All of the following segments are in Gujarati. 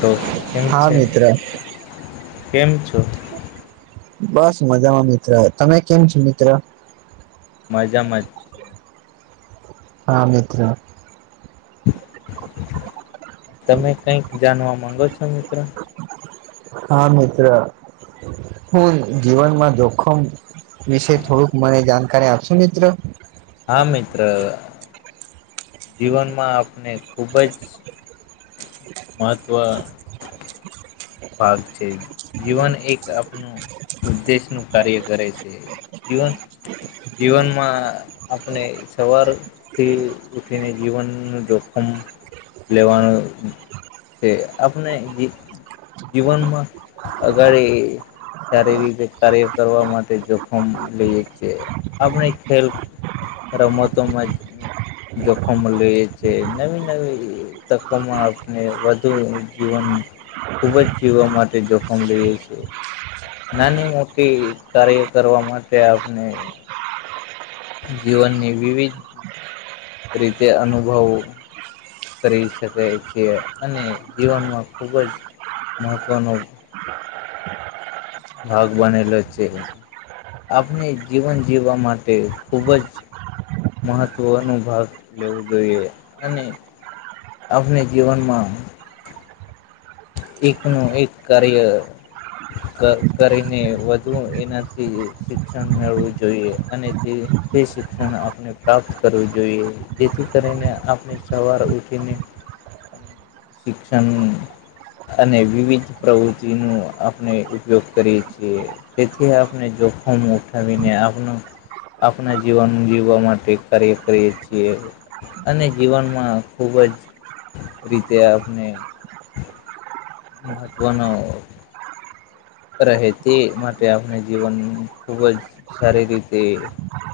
તો કેમ હા છે મિત્ર કેમ છો બસ મજામાં મિત્ર તમે કેમ છો મિત્ર મજામાં હા મિત્ર તમે કઈક જાણવા માંગો છો મિત્ર હા મિત્ર હું જીવનમાં જોખમ વિશે થોડુંક મને જાણકારી આપશું મિત્ર હા મિત્ર જીવનમાં આપને ખુબ જ મહત્ત્વ ભાગ છે જીવન એક આપનું ઉદ્દેશ નું કાર્ય કરે છે જીવન જીવનમાં આપણે સવાર થી ઉઠીને જીવનનું જોખમ લેવાનું છે આપણે જે જીવનમાં અગાળી ક્યારે એવી રીતે કાય કરવા માટે જોખમ લઈએ છે આપણે ખેલ રમતોમાં જોખમ લઈ છે નવી નવી તકોમાં આપણે વધુ જીવન ખૂબ જ જીવા માટે જોખમ લઈએ છેીએ નાની મોટી કાર્ય કરવા માટે આપણે જીવનની વિવિધ રીતે અનુભવો કરી શકે છે અને જીવનમાં ખૂબ જ મહત્ત્વનો ભાગ બનલો છે આપણે જીવન જીવવા માટે ખૂબ જ મહત્વનો ભાગ લેવો જોઈએ અને. આપને જીવનમાં એકનું એક કરિયર. કર કરીને વધુ એનાથી શિક્ષણ મેળવું જોઈએ અને થી. તે શિક્ષણ આપણે પ્રાપ્ત કરવું જોઈએ જેથી કરીને આપણે સવાર ઉઠીને શિક્ષણ. અને વિવિધ પ્રવૃતિ નું આપણે ઉપયોગ કરીએ છીએ. તેથી આપણે જોખમ ઉઠાવીને આપણુ. આપણા જીવન જીવવા માટે કાર્ય કરીએ છીએ. અને જીવનમાં ખુબ જ. તે આપને. મહત્વનો. રહે તે માટે આપણે જીવન ખુબ જ સારી રીતે.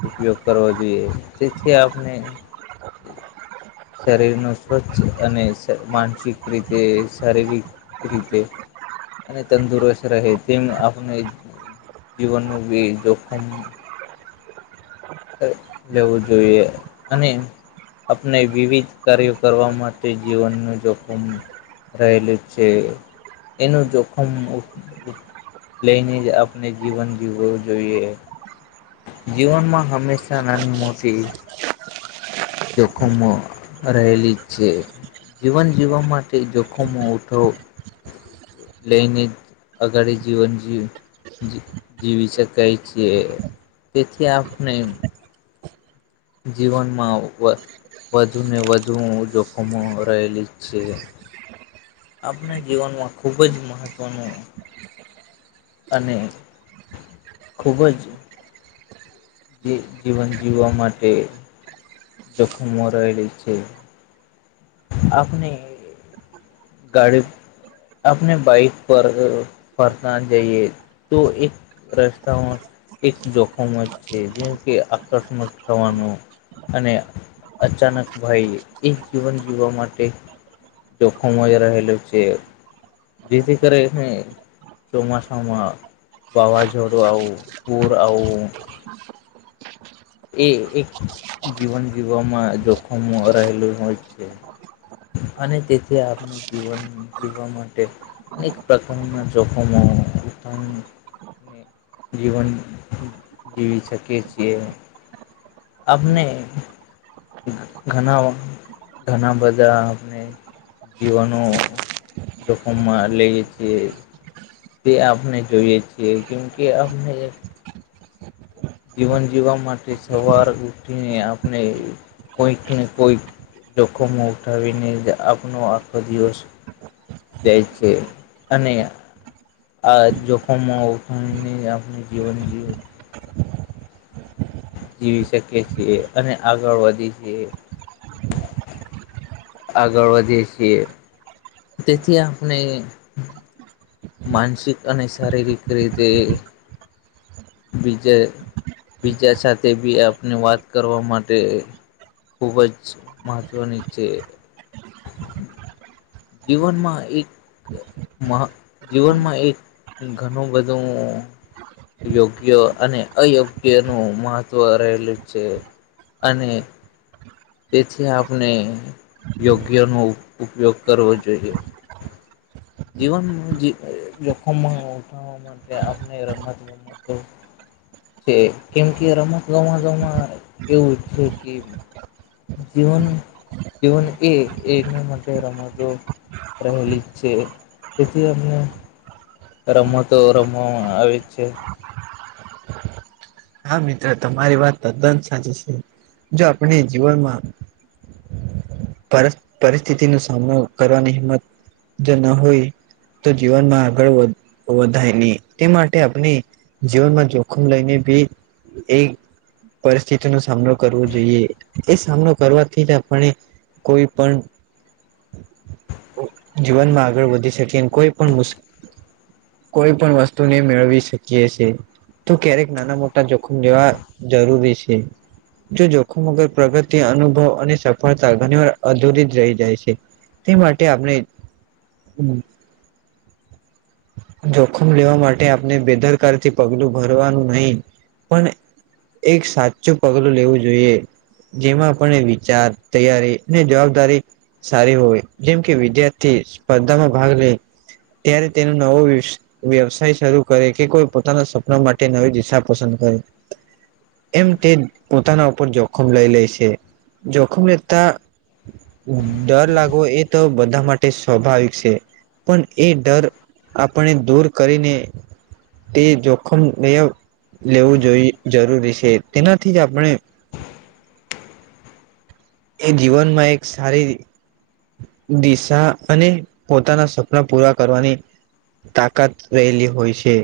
ઉપયોગ કરવો જોઈએ તેથી આપને. શરીર નુ સ્વચ્છ અને અ માનસિક રીતે શારીરિક રીતે અને તંદુરસ્ત રહે તેમ આપને જીવનનું બી જોખમ. લેવું જોઈએ અને એમ. આપણે વિવિધ કાર્યો કરવા માટે જીવનનું જોખમ. રહેલું છે એનું જોખમ. લઈને જ આપણે જીવન જીવવું જોઈએ. જીવનમાં હંમેશા નાન મોટી. જોખમો રહેલી છે. જીવન જીવવા માટે જોખમો ઉઠવો. લઈને અગાડી જીવન જીવ. જી જીવી શકાય છીએ તેથી આપણે જીવનમાં વઘ વધુને વધુ જોખમો રહેલી છે. આપણે જીવનમાં ખૂબ જ મહત્ત્વનું અને ખૂબ જ. જી જીવન જીવવા માટે. જોખમો રહેલી છે. આપને. ગાડી આપને બાઈક પર અ ફરતા જઈએ તો એક. રસ્તાઓ એક જોખમ જ છે જેમ કે આકસ્મક થવાનું અને અચાનક ભાઈ એક જીવન જીવવા માટે ખમ રહેલું છે જેથી કરી ને ચોમાસામા વાવાઝોડું આવું પુર આવું. એ એક જીવન જીવવામાં જોખમ રહેલું હોય છે. અને તેથી આપ જીવન જીવવા માટે. અ અનેક પ્રકારના જોખમો [inaudible] તા જીવન જીવી શકીએ છીએ. આપને ઘ ઘડાઓ ઘણા બધા આપને જીવાનુ જોખમમાં લઈએ છીએ. તે આપણે જોઈએ છીએ કેમકે આપને જીવન જીવવા માટે સવાર ઉઠીને આપણે કોઈક ને કોઈક જોખમો ઉઠાવીને એજ આપનો આખો દિવસ જાય છે અને આ જોખમો અમને આપણે જીવન જીવ. જીવી શકીએ છીએ અને આગળ વધીએ છીએ. આગળ વધી છીએ. તેથી આપને માનસિક અને શારીરિક રીતે બીજા બીજા સાથેબી આપને વાત કરવા માટે ખૂબ જ મહત્ત્વની છે. જીવનમાં એક મા જીવનમાં એક ઘણું બધું યોગ્ય અને અયોગ્ય નું મહત્વ રહેલું છે. અને તેથી આપણે યોગ્યનો ઉપયોગ કરવો જોઈએ. જીવન જોખમ ઉઠા ને રમત ગમતો છે કેમકે રમત ગમતો મા એવું છે કે જીવન જીવન એ એનું માટે રમજો પ્રહલી છે તેથી તમને રમતો રમવામાં આવે જ છે હા, મિત્ર તમારી વાત તદ્દંત સાચી છે, જો આપણે જીવનમાં પરિસ્થિતિ ન સામનો કરવાની હિંમત જો ન હોય, તો જીવનમાં આગળ વધાય નહી તે માટે આપણે જીવનમાં જોખમ લઈને બી એ પરિસ્થિતિ ન સામનો કરવો જોઈએ, એ સામનો કરવાથી જ આપણે કોઈ પણ જીવનમાં આગળ વધી શકે એમ કોઈ પણ મુશ કોઈ પણ વસ્તુને મેળવી શકીએ છે, તો ક્યારેક નાના મોટા જોખમ લેવા જરૂરી છે. જો જોખમગર પ્રગતિ અનુભવ અને સફળતા ઘણી વાર અધરી જ રહી જાય છે, તે માટે આપણે હમ્મ જોખમ લેવા માટે આપને બેદરકાર થી પગલું ભરવાનું નહિ, પણ એક સાચું પગલું લેવું જોઈએ, જેમાં આપણે વિચાર તૈયારી અને જવાબદારી સારી હોય, જેમ કે વિદ્યાર્થી સ્પર્ધામાં ભાગ લે ત્યારે તેનું નવો વ્યવસાય શરૂ કરે કે કોઈ પોતાના સપના માટે નવી દિશા પસંદ કરે, એમ તે પોતાના ઉપર જોખમ લઈ લે છે, જોખમ લેતા ડર લાગવો એ તો બધા માટે સ્વાભાવિક છે, પણ એ ડર આપણે દૂર કરીને, તે જોખમ લેવું જોઈ જરૂરી છે, તેનાથી જ આપણે એ જીવનમાં એક સારી દિશા અને પોતાના સપના પૂરા કરવાની તાકાત રહેલી હોય છે.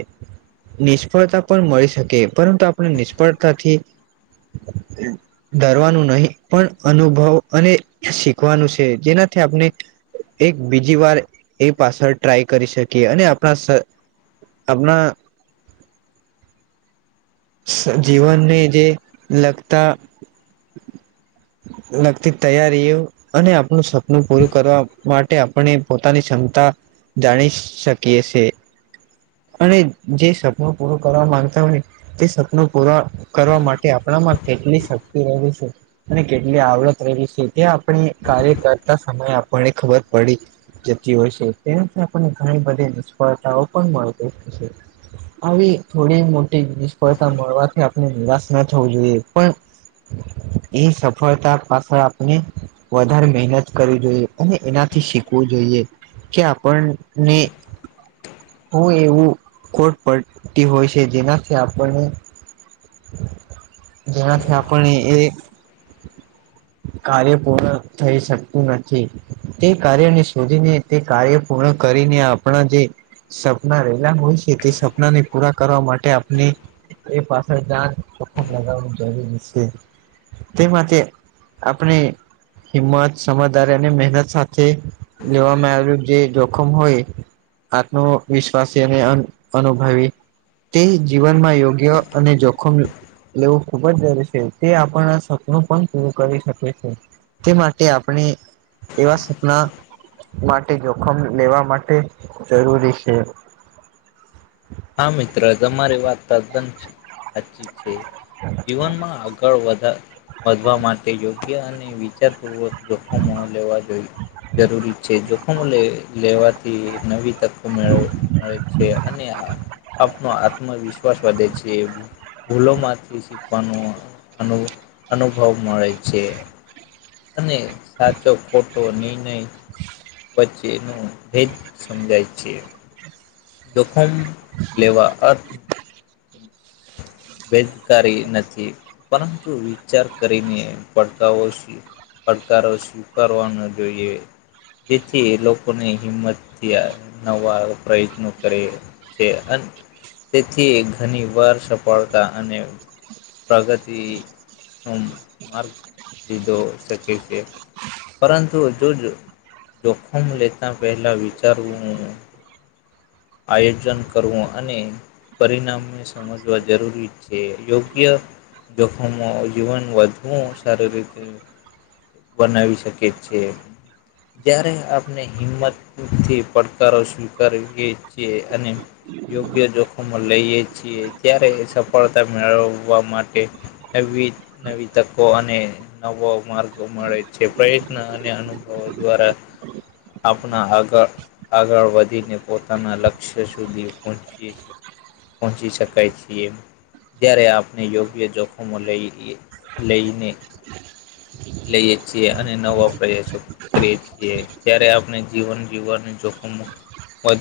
નિષ્ફળતા પણ મળી શકે પરંતુ આપણે નિષ્ફળતાથી [inaudible] ડરવાનું નહી પણ અનુભવ અને શીખવાનું છે, જેનાથી આપણે એક બીજી વાર એ પાછળ ટ્રાય કરી શકીએ, અને આપણા આપણા જીવનને જે લગતા [inaudible] લક્તી તૈયારી અને આપણું સપનું પૂરું કરવા માટે આપણે પોતાની ક્ષમતા જાણી શકીએ છે, અને જે સપનું પૂરું કરવા માંગતા હોયને તે સપનું પૂરા કરવા માટે આપણામાં કેટલી શક્તિ એ છે. અને કેટલી આવડત રહેલી છે ત્યા આપણે કાર્ય કરતા સમય આપણને ખબર પડી જતી હોય છે તેથી આપણને ઘણી બધી નિષ્ફળતાઓ પણ મળતી હોય છે. આવી થોડી મોટી નિષ્ફળતા મળવાથી આપણે નિરાશ ના થવું જોઈએ પણ એ સફળતા પાછળ આપને વધારે મહેનત કરવી જોઈએ અને એનાથી શીખવું જોઈએ. કે આપણને હું એવું ખોટ પડતી હોય છે જેનાથી કે આપને જેનાથી આપણે એ [inaudible] કાર્ય પૂર્ણ થઈ શકતું નથી તે કાર્યને શોધીને તે કાર્ય પૂર્ણ કરીને આપણા જે સપના રહેેલા હોય છે તે સપના ને પૂરા કરવા માટે આપણે પાછળ જાત લગાવ [unintelligible] તે માટે આપણે હિંમત સમજદારી અને મહેનત સાથે લેવામાં આવેલું જે જોખમ હોય આત્મવિશ્વાસી અને અનુભવી તે જીવનમાં યોગ્ય અને જોખમ લેવું ખુબ જ જરૂરી છે તે આપણા સપનું પણ પૂરું કરી શકે છે. તે માટે આપણે એવા સપના માટે જોખમ લેવા માટે જરૂરી છે. હા મિત્ર તમારી વાત તદ્દન સાચી છે જીવનમાં આગળ વધ વધવા માટે યોગ્ય અને વિચારપૂર્વક જોખમો લેવા જોઈએ. જરૂરી છે જોખમ લે લેવાથી નવી મળે છે અને આપનો આત્મવિશ્વાસ વધે છે ભૂલોમાંથી શીખવાનું અનુભવ મળે છે. અને સાચો ખોટો નિર્ણય વચ્ચે નો ભેદ સમજાય છે. જોખમ લેવા [unintelligible] ભેદકારી નથી પરંતુ વિચાર કરીને પડકારો [unintelligible] પડકારો સ્વીકારવાનો જોઈએ. જેથી લોકોને હિંમતથી નવા પ્રયત્નો કરે છે તેથી ઘણી વાર સફળતા અને પ્રગતિનો [unintelligible] લીધો શકે છે પરંતુ જો જોખમ લેતાં પહેલાં વિચારવું આયોજન કરવું અને પરિણામને સમજવા જરૂરી છે યોગ્ય જોખમો જીવન વધવું સારી રીતે બનાવી શકે છે. જ્યારે આપણે હિંમતથી પડકારો સ્વીકારવીએ અને યોગ્ય જોખમો લઈએ છીએ ત્યારે એ સફળતા મેળવવા માટે નવી નવી તકો અને નવો માર્ગો મળે છે પ્રયત્ન અને અનુભવો દ્વારા આપણા આગળ આગળ વધીને પોતાના લક્ષ્ય સુધી પહોંચીએ છીએ. પહોંચી શકાય છીએ. ત્યારે આપને યોગ્ય જોખમો લઈ લઈને લઈએ છીએ અને ન વાપરીએ છો કરીએ છીએ ત્યારે આપણે જીવન જીવવા જોખમ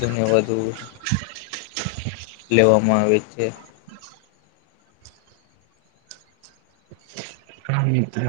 વધુને વધુ લેવામાં આવે છે. હા મિત્ર.